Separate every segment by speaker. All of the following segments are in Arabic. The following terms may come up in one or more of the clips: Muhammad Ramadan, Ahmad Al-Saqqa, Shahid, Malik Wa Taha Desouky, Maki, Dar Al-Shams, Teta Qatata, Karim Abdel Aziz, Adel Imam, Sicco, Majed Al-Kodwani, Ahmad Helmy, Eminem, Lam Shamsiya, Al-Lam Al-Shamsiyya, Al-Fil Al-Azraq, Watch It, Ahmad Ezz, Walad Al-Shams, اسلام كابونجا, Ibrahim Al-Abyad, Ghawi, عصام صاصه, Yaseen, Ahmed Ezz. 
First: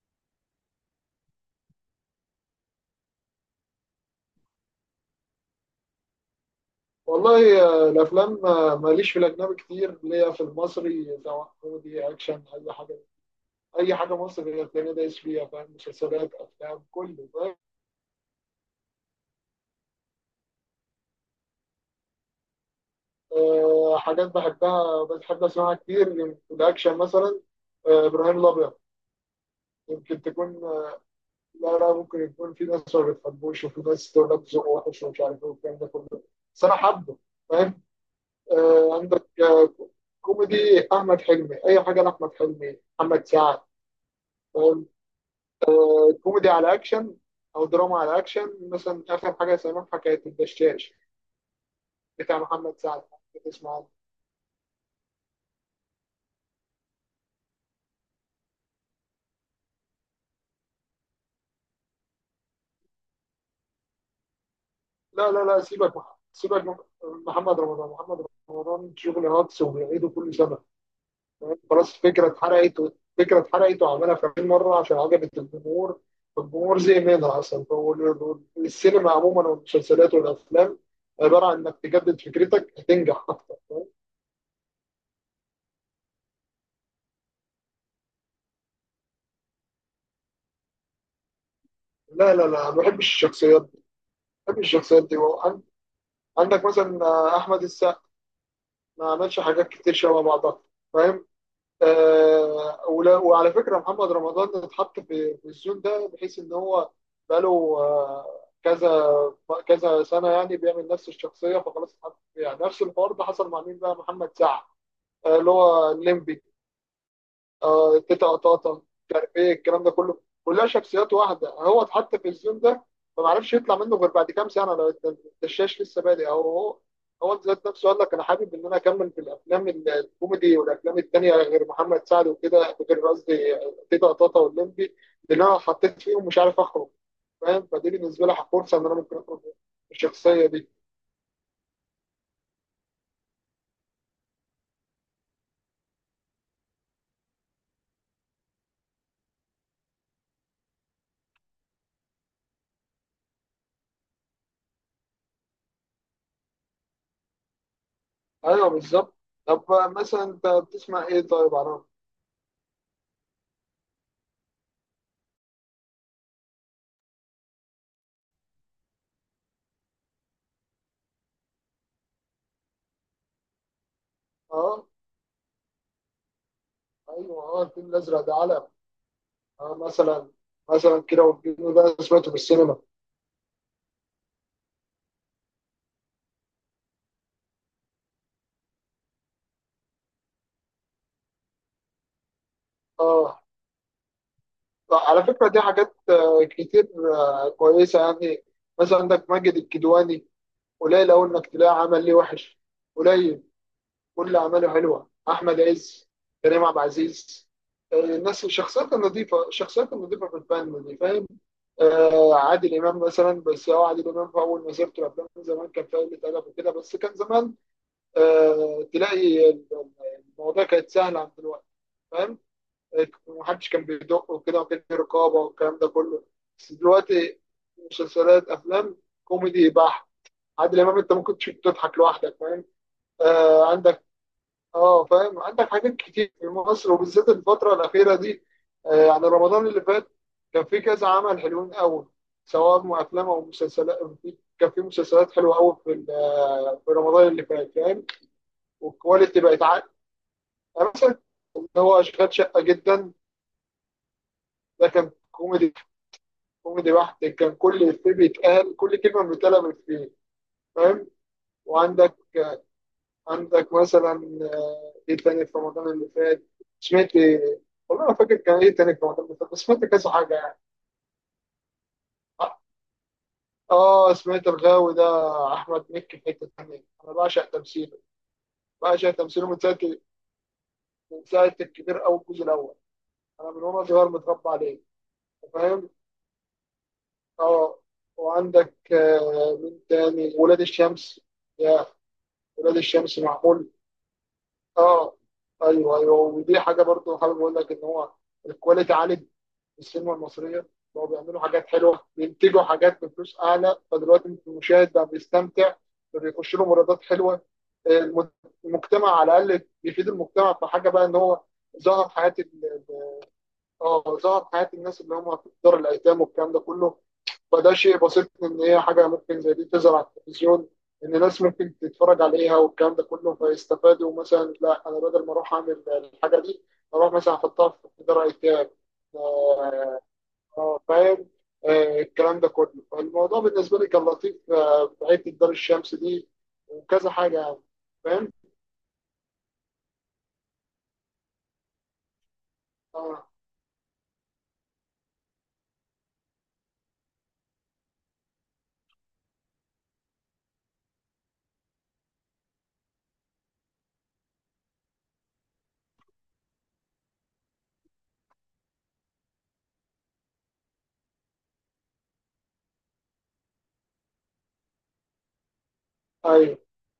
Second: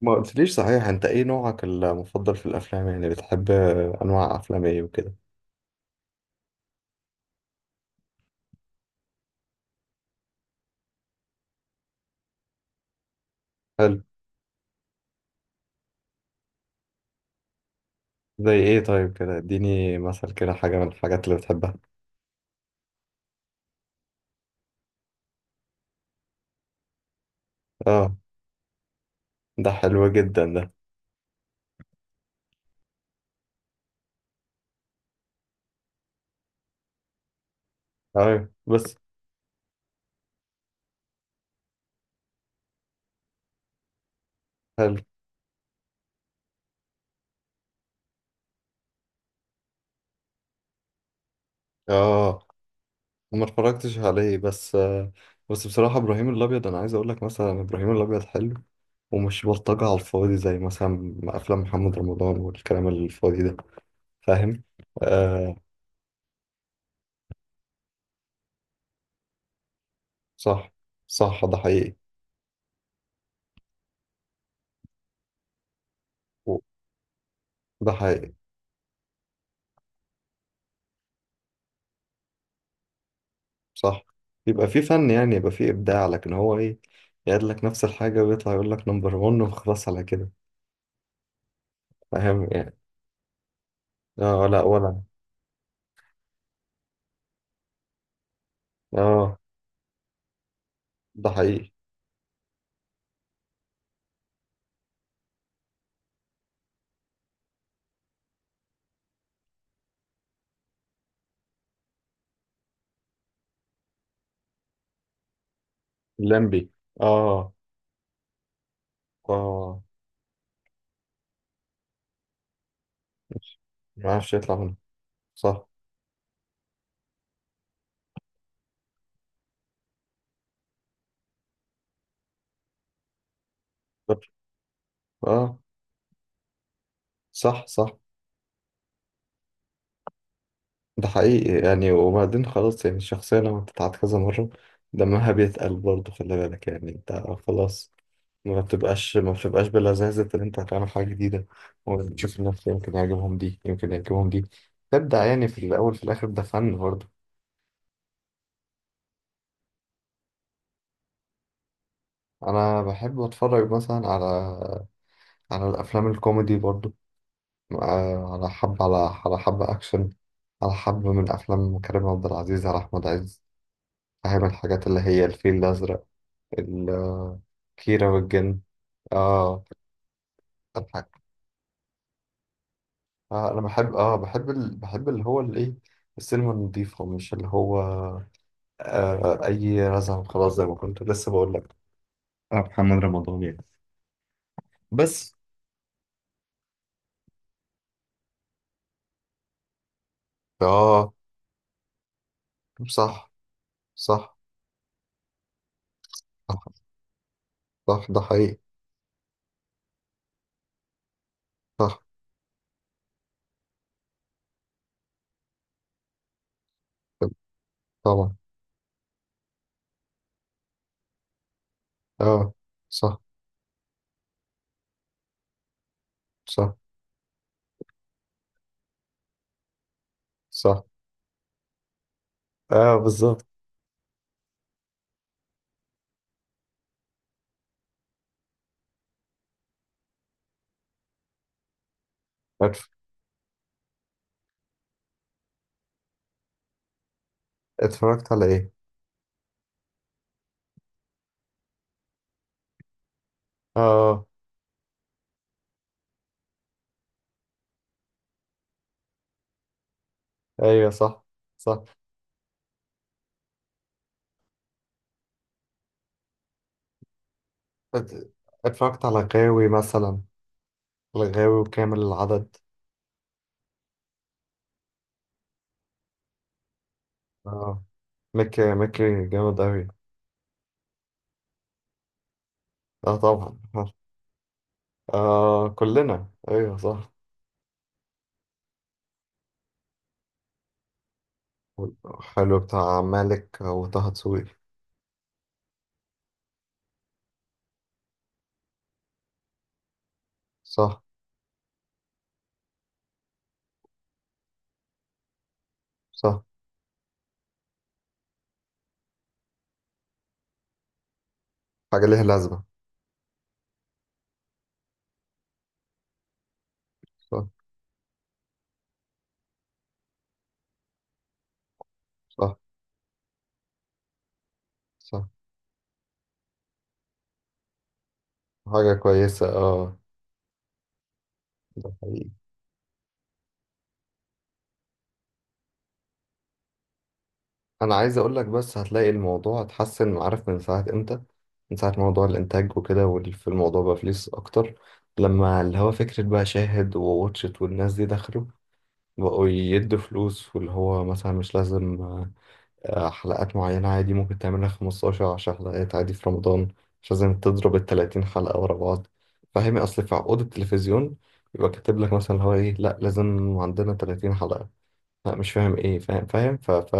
Speaker 1: ما قلتليش، صحيح، انت ايه نوعك المفضل في الافلام؟ يعني بتحب انواع افلام ايه وكده؟
Speaker 2: والله الافلام ماليش في الاجنبي كتير ليا في المصري، سواء كوميدي اكشن اي حاجه. اي
Speaker 1: حلو.
Speaker 2: حاجه مصري هتلاقيني دايس فيها، فاهم؟ مسلسلات افلام كله، فاهم؟
Speaker 1: زي ايه طيب؟ كده اديني مثل كده حاجه من الحاجات اللي بتحبها.
Speaker 2: حاجات بحبها بحب اسمعها كتير، في الاكشن مثلا
Speaker 1: اه،
Speaker 2: ابراهيم الابيض.
Speaker 1: ده حلو
Speaker 2: يمكن
Speaker 1: جدا ده.
Speaker 2: تكون لا لا، ممكن يكون في ناس ما بتحبوش وفي ناس تقول لك ذوقه وحش ومش عارف ايه والكلام ده كله، بس انا حابه، فاهم؟
Speaker 1: ايوه،
Speaker 2: آه،
Speaker 1: بس.
Speaker 2: عندك آه، كوميدي، احمد حلمي، اي حاجه لاحمد حلمي، محمد سعد.
Speaker 1: حلو.
Speaker 2: كوميدي على اكشن او دراما على اكشن، مثلا اخر حاجه سامعها كانت الدشاش، بتاع
Speaker 1: اه،
Speaker 2: محمد سعد.
Speaker 1: ما
Speaker 2: تسمع عنه؟
Speaker 1: اتفرجتش عليه، بس بس بصراحه، ابراهيم الابيض، انا عايز اقول لك مثلا ابراهيم الابيض حلو. ومش بلطجه على الفاضي، زي مثلا افلام محمد رمضان والكلام الفاضي ده، فاهم؟
Speaker 2: لا لا
Speaker 1: آه،
Speaker 2: لا، سيبك سيبك من محمد رمضان. محمد رمضان شغل هاكس وبيعيده كل سنه،
Speaker 1: صح، صح، ده
Speaker 2: فاهم؟
Speaker 1: حقيقي.
Speaker 2: خلاص فكره اتحرقت فكره اتحرقت وعملها 50 مره عشان عجبت الجمهور.
Speaker 1: و-
Speaker 2: الجمهور زهق منها اصلا،
Speaker 1: ده حقيقي.
Speaker 2: والسينما عموما والمسلسلات والافلام عباره عن انك تجدد فكرتك هتنجح اكتر، فاهم؟
Speaker 1: صح، يبقى في فن، يعني يبقى في إبداع، لكن هو إيه؟ يعد لك نفس الحاجة ويطلع يقول لك نمبر 1 وخلاص على كده.
Speaker 2: لا لا
Speaker 1: فاهم
Speaker 2: لا،
Speaker 1: يعني.
Speaker 2: ما بحبش الشخصيات دي،
Speaker 1: آه،
Speaker 2: ما
Speaker 1: لا
Speaker 2: بحبش
Speaker 1: ولا.
Speaker 2: الشخصيات دي. عندك مثلا احمد السقا، ما
Speaker 1: آه،
Speaker 2: عملش حاجات كتير شبه بعضها، فاهم؟
Speaker 1: ده حقيقي.
Speaker 2: ولا، وعلى فكره محمد رمضان اتحط في الزون ده، بحيث ان هو بقاله كذا كذا سنه يعني بيعمل نفس الشخصيه. فخلاص اتحط فيها نفس الحوار. ده حصل مع مين بقى؟ محمد سعد، اللي هو الليمبي،
Speaker 1: لمبي. آه.
Speaker 2: تيتا قطاطا، مش عارف ايه
Speaker 1: آه،
Speaker 2: الكلام ده كله، كلها شخصيات واحده. هو اتحط في الزون ده فما عرفش يطلع منه غير
Speaker 1: ما
Speaker 2: بعد
Speaker 1: عرفش
Speaker 2: كام
Speaker 1: يطلع
Speaker 2: سنه،
Speaker 1: منه.
Speaker 2: لو
Speaker 1: صح.
Speaker 2: الدشاش لسه بادئ. او هو هو ذات نفسه قال لك انا حابب ان انا اكمل في الافلام الكوميدي والافلام التانيه، غير محمد سعد وكده، غير قصدي تيتا قطاطا واللمبي، لان
Speaker 1: آه،
Speaker 2: انا حطيت فيهم مش عارف اخرج.
Speaker 1: صح،
Speaker 2: فاهم؟ فدي
Speaker 1: صح،
Speaker 2: بالنسبه لي فرصه ان انا ممكن اخرج من الشخصيه دي.
Speaker 1: ده حقيقي. يعني وبعدين خلاص، يعني الشخصية لما بتتعاد كذا مرة، دمها بيتقل برضه، خلي بالك يعني. أنت خلاص. ما بتبقاش بلذاذة إن أنت هتعمل حاجة جديدة، وتشوف الناس، يمكن يعجبهم دي، يمكن يعجبهم دي. تبدع يعني، في الأول في الآخر ده فن برضه.
Speaker 2: ايوه بالظبط. طب مثلا انت بتسمع ايه طيب عرام؟
Speaker 1: أنا بحب أتفرج مثلا على الأفلام الكوميدي برضه. آه، على حب على على حب أكشن، على حب من أفلام كريم عبد العزيز، على أحمد عز. فاهم،
Speaker 2: اه
Speaker 1: الحاجات اللي هي الفيل الأزرق، ال-
Speaker 2: ايوه، اه الفيل
Speaker 1: كيرة
Speaker 2: الازرق ده
Speaker 1: والجن.
Speaker 2: علق.
Speaker 1: اه.
Speaker 2: اه مثلا، مثلا
Speaker 1: الحاج.
Speaker 2: كده، والجن ده سمعته في السينما.
Speaker 1: انا بحب اه بحب ال... بحب اللي هو الايه، السينما النظيفة، مش اللي هو اي رزعه. خلاص، زي ما كنت لسه بقول لك، محمد
Speaker 2: اه
Speaker 1: رمضان يعني.
Speaker 2: على
Speaker 1: بس.
Speaker 2: فكرة دي حاجات كتير، كويسة يعني. مثلا عندك ماجد الكدواني، قليل
Speaker 1: اه،
Speaker 2: أوي إنك تلاقي عمل ليه وحش،
Speaker 1: صح،
Speaker 2: قليل. كل
Speaker 1: صح،
Speaker 2: أعماله حلوة. أحمد عز، كريم عبد
Speaker 1: صح،
Speaker 2: العزيز.
Speaker 1: صح، ده
Speaker 2: الناس،
Speaker 1: حقيقي.
Speaker 2: الشخصيات النظيفة، الشخصيات النظيفة في الفن دي، فاهم؟
Speaker 1: صح.
Speaker 2: عادل إمام مثلا. بس هو عادل إمام في أول مسيرته الأفلام زمان كان فيها قلة أدب وكده، بس كان زمان.
Speaker 1: طبعا.
Speaker 2: تلاقي المواضيع كانت سهلة عن دلوقتي، فاهم؟
Speaker 1: اه، صح،
Speaker 2: محدش كان بيدق وكده، وكان في رقابه والكلام ده كله. بس
Speaker 1: صح،
Speaker 2: دلوقتي مسلسلات، افلام، كوميدي بحت. عادل
Speaker 1: صح.
Speaker 2: امام انت ممكن تشوف تضحك لوحدك، فاهم؟
Speaker 1: اه، بالظبط.
Speaker 2: عندك، اه فاهم، عندك حاجات كتير في مصر، وبالذات الفتره الاخيره دي. يعني رمضان اللي فات كان في كذا عمل حلوين قوي، سواء
Speaker 1: اتف-
Speaker 2: افلام او مسلسلات. كان في مسلسلات حلوه قوي في في رمضان اللي فات، فاهم؟
Speaker 1: اتفرجت على ايه؟
Speaker 2: والكواليتي بقت عاليه، يعني مثلا هو اشغال شقه جدا.
Speaker 1: اه،
Speaker 2: ده كان كوميدي، كوميدي بحت، كان كل إفيه بيتقال، كل كلمة بتتقال من إفيه،
Speaker 1: ايوه،
Speaker 2: فاهم؟
Speaker 1: صح، صح.
Speaker 2: وعندك، عندك مثلا إيه تاني في رمضان اللي فات؟ سمعت إيه؟ والله ما
Speaker 1: ات-
Speaker 2: فاكر كان إيه تاني في
Speaker 1: اتفرجت
Speaker 2: رمضان
Speaker 1: على
Speaker 2: اللي فات، بس
Speaker 1: غاوي
Speaker 2: سمعت كذا
Speaker 1: مثلا،
Speaker 2: حاجة يعني.
Speaker 1: الغاوي وكامل العدد.
Speaker 2: آه سمعت الغاوي ده، أحمد مكي في حتة تانية، أنا بعشق
Speaker 1: اه،
Speaker 2: تمثيله.
Speaker 1: مكي،
Speaker 2: بعشق
Speaker 1: مكي
Speaker 2: تمثيله من
Speaker 1: جامد
Speaker 2: ساعة،
Speaker 1: اوي.
Speaker 2: الكبير، أو الجزء الأول.
Speaker 1: اه
Speaker 2: أنا
Speaker 1: طبعا.
Speaker 2: من وأنا صغير متربى عليه،
Speaker 1: اه،
Speaker 2: فاهم؟
Speaker 1: كلنا. ايوه، صح.
Speaker 2: آه وعندك مين تاني؟ ولاد الشمس، يا
Speaker 1: حلو،
Speaker 2: ولاد
Speaker 1: بتاع
Speaker 2: الشمس،
Speaker 1: مالك
Speaker 2: معمول.
Speaker 1: وطه دسوقي.
Speaker 2: اه ايوه ايوه، ودي حاجه برضو حابب اقول لك ان هو الكواليتي عالي في السينما المصريه.
Speaker 1: صح،
Speaker 2: بقوا بيعملوا حاجات حلوه، بينتجوا حاجات بفلوس اعلى، فدلوقتي المشاهد بقى بيستمتع،
Speaker 1: صح.
Speaker 2: فبيخش له مراودات حلوه. الم- المجتمع على الاقل، بيفيد المجتمع في حاجه بقى، ان هو
Speaker 1: حاجة
Speaker 2: ظهر
Speaker 1: ليها
Speaker 2: حياه
Speaker 1: لازمة.
Speaker 2: اه ظهر حياه الناس اللي هم في دار الايتام والكلام ده كله.
Speaker 1: صح،
Speaker 2: فده شيء بسيط، ان هي حاجه ممكن زي دي تظهر على التلفزيون، ان ناس ممكن تتفرج عليها
Speaker 1: صح،
Speaker 2: والكلام ده كله فيستفادوا. مثلا لا انا بدل
Speaker 1: صح.
Speaker 2: ما اروح اعمل الحاجه دي، اروح مثلا احطها في دار ايتام.
Speaker 1: حاجة كويسة. اه،
Speaker 2: آه، فاهم؟
Speaker 1: ده حقيقي.
Speaker 2: الكلام ده كله، فالموضوع بالنسبه لي كان لطيف في حته دار الشمس دي، وكذا حاجه يعني،
Speaker 1: أنا عايز
Speaker 2: فاهم؟
Speaker 1: أقول لك، بس هتلاقي الموضوع اتحسن، عارف من ساعة إمتى؟ من ساعة موضوع الإنتاج وكده،
Speaker 2: اه
Speaker 1: والف الموضوع بقى فلوس أكتر. لما اللي هو فكرة بقى شاهد وواتشت والناس دي دخلوا، بقوا يدوا فلوس، واللي هو مثلا مش لازم حلقات معينة، عادي ممكن تعملها 15 10 حلقات عادي في رمضان. مش لازم تضرب ال 30 حلقة ورا بعض. فاهمي؟ أصل في عقود التلفزيون يبقى كاتب لك مثلا اللي هو إيه، لأ لازم عندنا 30 حلقة. لأ، مش فاهم إيه. فاهم، فاهم
Speaker 2: ايوه
Speaker 1: ف ف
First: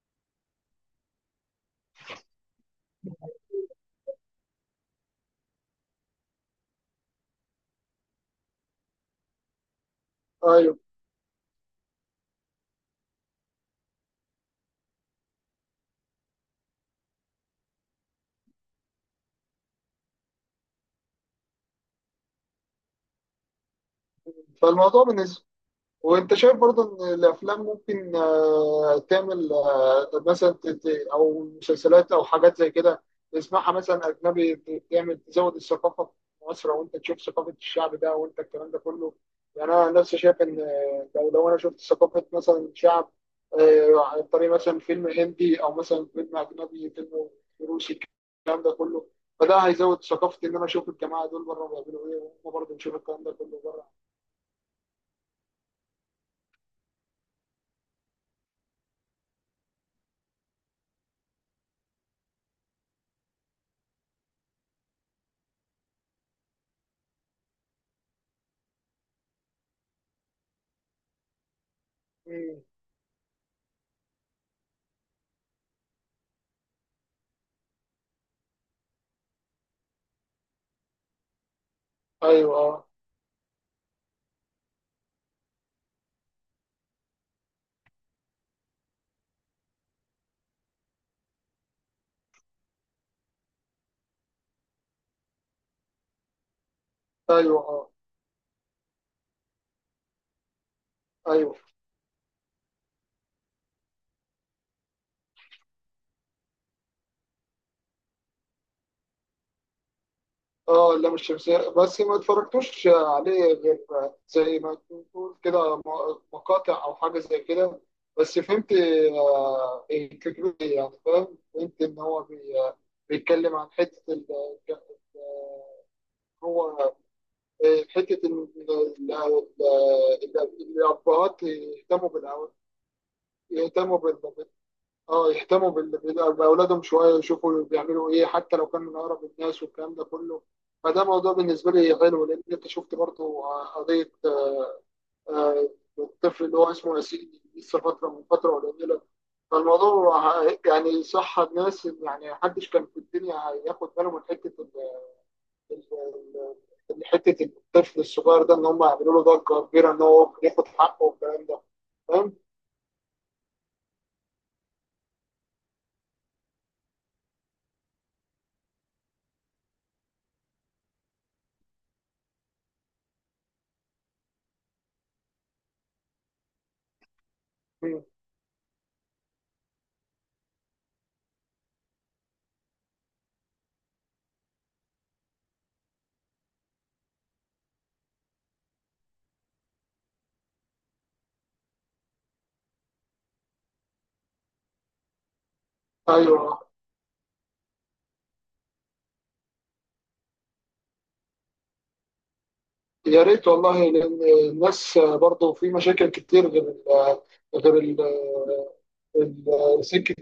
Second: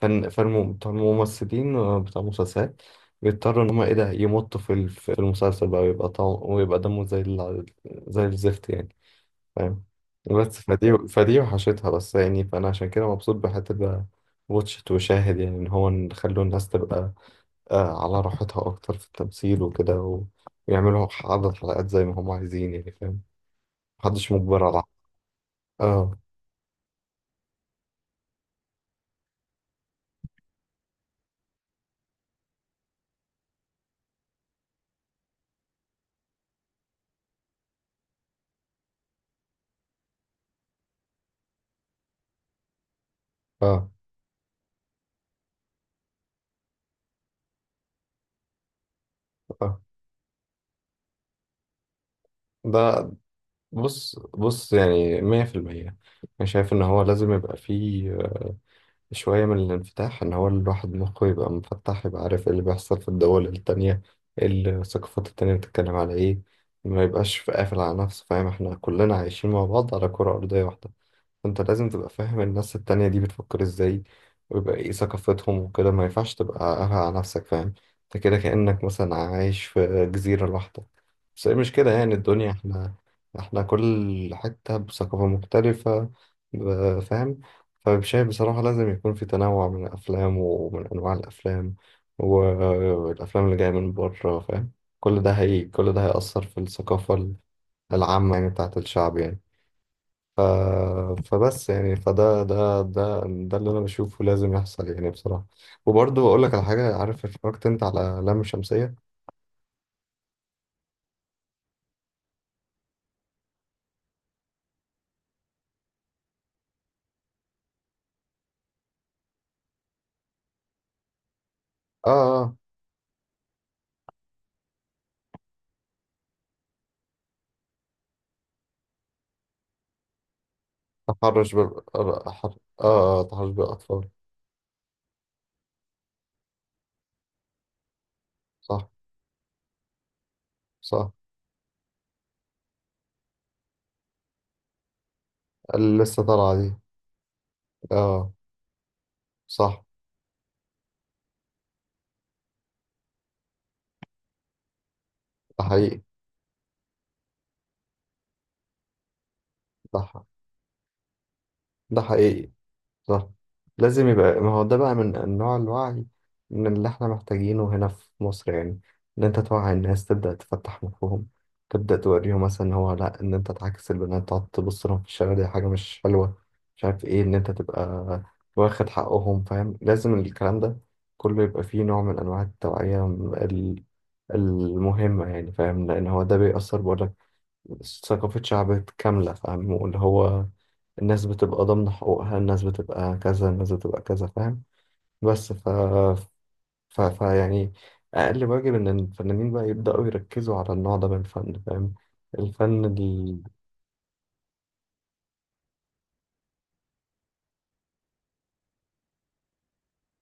Speaker 1: فن، بتوع الممثلين، بتوع المسلسلات، بيضطروا إن هما إيه ده، يمطوا في المسلسل بقى، ويبقى طعم، ويبقى دمه زي الزفت يعني. فاهم. بس
Speaker 2: ايوه،
Speaker 1: فدي وحشتها بس يعني، فأنا عشان كده مبسوط بحتة بقى واتشت وشاهد، يعني إن هو نخلوا الناس تبقى على راحتها أكتر في التمثيل وكده، ويعملوا عدد حلقات زي ما هم عايزين يعني، فاهم. محدش مجبر على.
Speaker 2: فالموضوع بالنسبه.
Speaker 1: اه،
Speaker 2: وانت شايف برضه ان الافلام ممكن تعمل مثلا او مسلسلات او حاجات زي كده، تسمعها مثلا اجنبي تعمل تزود الثقافه في مصر، او انت تشوف ثقافه الشعب ده وانت الكلام ده كله. يعني انا نفسي شايف ان لو انا شفت ثقافه مثلا شعب
Speaker 1: اه،
Speaker 2: عن طريق مثلا فيلم هندي او مثلا فيلم اجنبي، فيلم روسي، الكلام ده كله. فده
Speaker 1: اه.
Speaker 2: هيزود ثقافتي ان انا اشوف الجماعه دول بره بيعملوا ايه، وهم برضه نشوف
Speaker 1: ده.
Speaker 2: الكلام ده كله بره.
Speaker 1: بص، بص، يعني مية في المية، أنا شايف إن هو لازم يبقى فيه شوية من الانفتاح، إن هو الواحد مخه يبقى منفتح، يبقى عارف إيه اللي بيحصل في الدول التانية، إيه الثقافات التانية بتتكلم على إيه. ما يبقاش قافل على نفسه، فاهم؟ إحنا كلنا عايشين مع بعض على كرة أرضية واحدة، فانت لازم تبقى فاهم
Speaker 2: مم.
Speaker 1: الناس التانية دي بتفكر ازاي، ويبقى ايه ثقافتهم وكده. ما ينفعش تبقى قافل على نفسك، فاهم؟ انت كده كأنك مثلا عايش في جزيرة لوحدك، بس هي مش كده يعني الدنيا.
Speaker 2: ايوه
Speaker 1: احنا كل حتة بثقافة مختلفة، فاهم. فشايف بصراحة لازم يكون في تنوع من الأفلام ومن أنواع الأفلام والأفلام اللي جاية من بره، فاهم. كل ده هيأثر في الثقافة
Speaker 2: ايوه، اه
Speaker 1: العامة يعني، بتاعت الشعب يعني. ف...
Speaker 2: ايوه،
Speaker 1: فبس يعني، فده ده ده ده اللي انا بشوفه لازم يحصل يعني، بصراحة. وبرضه اقول لك على حاجة. عارف، اتفرجت انت على لام شمسية؟
Speaker 2: اه اللام الشمسية بس ما اتفرجتوش عليه غير زي ما تقول كده، مقاطع او حاجة زي كده. بس فهمت الفكرة دي يعني، فاهم؟ فهمت ان هو
Speaker 1: اه،
Speaker 2: بيتكلم عن حتة ال- هو آه، حتة إن ال- ال-
Speaker 1: اه،
Speaker 2: الأبهات
Speaker 1: تحرش بال
Speaker 2: يهتموا
Speaker 1: اه
Speaker 2: بالأولاد.
Speaker 1: أحر- آه، آه، تحرش
Speaker 2: يهتموا،
Speaker 1: بالاطفال.
Speaker 2: اه يهتموا باولادهم شويه، يشوفوا بيعملوا ايه، حتى لو
Speaker 1: صح،
Speaker 2: كانوا من اقرب الناس والكلام ده كله. فده
Speaker 1: صح.
Speaker 2: موضوع بالنسبه لي حلو، لان انت شفت برضه قضيه آه،
Speaker 1: اللي لسه
Speaker 2: الطفل
Speaker 1: طالعة
Speaker 2: اللي هو
Speaker 1: دي.
Speaker 2: اسمه ياسين، لسه فتره من
Speaker 1: اه،
Speaker 2: فتره قليله.
Speaker 1: صح،
Speaker 2: فالموضوع يعني صح، الناس يعني محدش كان في الدنيا هياخد باله من حته
Speaker 1: ده حقيقي.
Speaker 2: ال- حته الطفل الصغير ده، ان هم يعملوا له ضجه كبيره
Speaker 1: ده
Speaker 2: ان
Speaker 1: ح-
Speaker 2: هو ياخد حقه والكلام ده،
Speaker 1: ده
Speaker 2: فاهم؟
Speaker 1: حقيقي. صح. لازم يبقى، ما هو ده بقى من انواع الوعي، من اللي احنا محتاجينه هنا في مصر يعني. ان انت توعي الناس، تبدأ تفتح مخهم، تبدأ توريهم مثلا إن هو لا، ان انت تعاكس البنات تقعد تبص لهم في الشارع، دي حاجة مش حلوة. مش عارف ايه، ان انت
Speaker 2: مم.
Speaker 1: تبقى واخد حقهم. فاهم، لازم الكلام ده كله يبقى فيه نوع من انواع التوعية ال- المهمة يعني، فاهم. لان هو ده بيأثر، بقولك، ثقافة شعب كاملة، فاهم. واللي هو الناس بتبقى ضامنة حقوقها، الناس بتبقى كذا، الناس بتبقى كذا، فاهم. بس. ف...
Speaker 2: ايوه،
Speaker 1: ف... ف يعني أقل واجب إن الفنانين بقى يبدأوا يركزوا على النوع ده من الفن، فاهم. الفن
Speaker 2: يا ريت والله، لان الناس برضه في مشاكل كتير غير ال غير ال سكه،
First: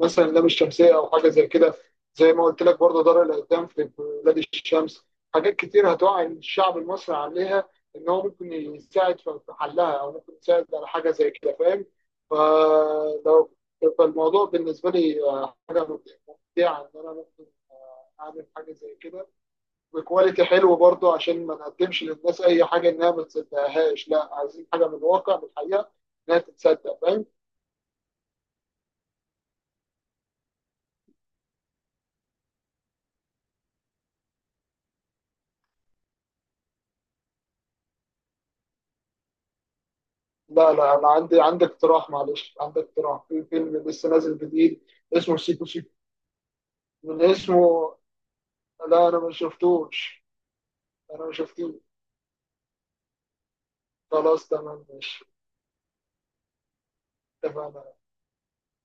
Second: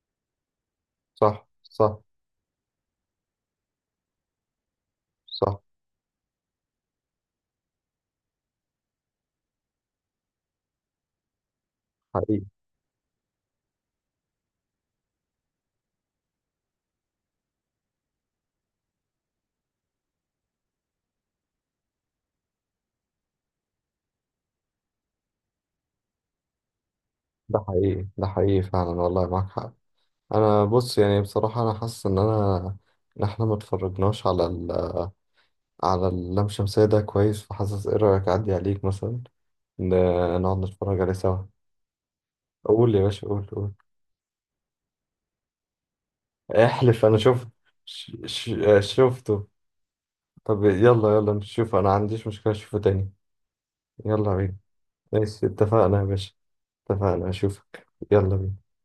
Speaker 2: مثلا اللام الشمسيه او حاجه زي
Speaker 1: صح،
Speaker 2: كده.
Speaker 1: صح،
Speaker 2: زي ما قلت لك برضه دار الايتام في بلاد الشمس. حاجات
Speaker 1: صح،
Speaker 2: كتير هتوعي الشعب المصري عليها، ان هو ممكن يساعد في حلها او ممكن يساعد على حاجه زي كده، فاهم؟
Speaker 1: حقيقي،
Speaker 2: فلو فالموضوع بالنسبه لي حاجه ممتعه، ان انا ممكن اعمل حاجه زي كده بكواليتي حلو برضو، عشان ما نقدمش للناس اي حاجه انها ما تصدقهاش. لا، عايزين حاجه من الواقع، من الحقيقه، انها تتصدق، فاهم؟
Speaker 1: ده حقيقي، ده حقيقي فعلا، والله معاك حق. أنا بص، يعني بصراحة أنا حاسس إن أنا إن إحنا ما اتفرجناش على على اللام شمسية ده كويس. فحاسس إيه رأيك، أعدي عليك مثلا نقعد
Speaker 2: لا لا
Speaker 1: نتفرج
Speaker 2: انا
Speaker 1: عليه سوا.
Speaker 2: عندي اقتراح، معلش عندي
Speaker 1: قول يا
Speaker 2: اقتراح
Speaker 1: باشا،
Speaker 2: في
Speaker 1: قول، قول.
Speaker 2: فيلم لسه نازل جديد اسمه سيكو سيكو.
Speaker 1: احلف، انا
Speaker 2: من
Speaker 1: شفت.
Speaker 2: اسمه؟
Speaker 1: ش... ش... آه،
Speaker 2: لا انا ما
Speaker 1: شفته.
Speaker 2: شفتوش،
Speaker 1: طب يلا،
Speaker 2: انا ما
Speaker 1: يلا
Speaker 2: شفتوش.
Speaker 1: نشوف. انا ما عنديش مشكلة، اشوفه تاني. يلا
Speaker 2: خلاص
Speaker 1: بينا.
Speaker 2: تمام، ماشي،
Speaker 1: ماشي، اتفقنا يا باشا. اتفقنا، اشوفك.
Speaker 2: اتفقنا.
Speaker 1: يلا بينا.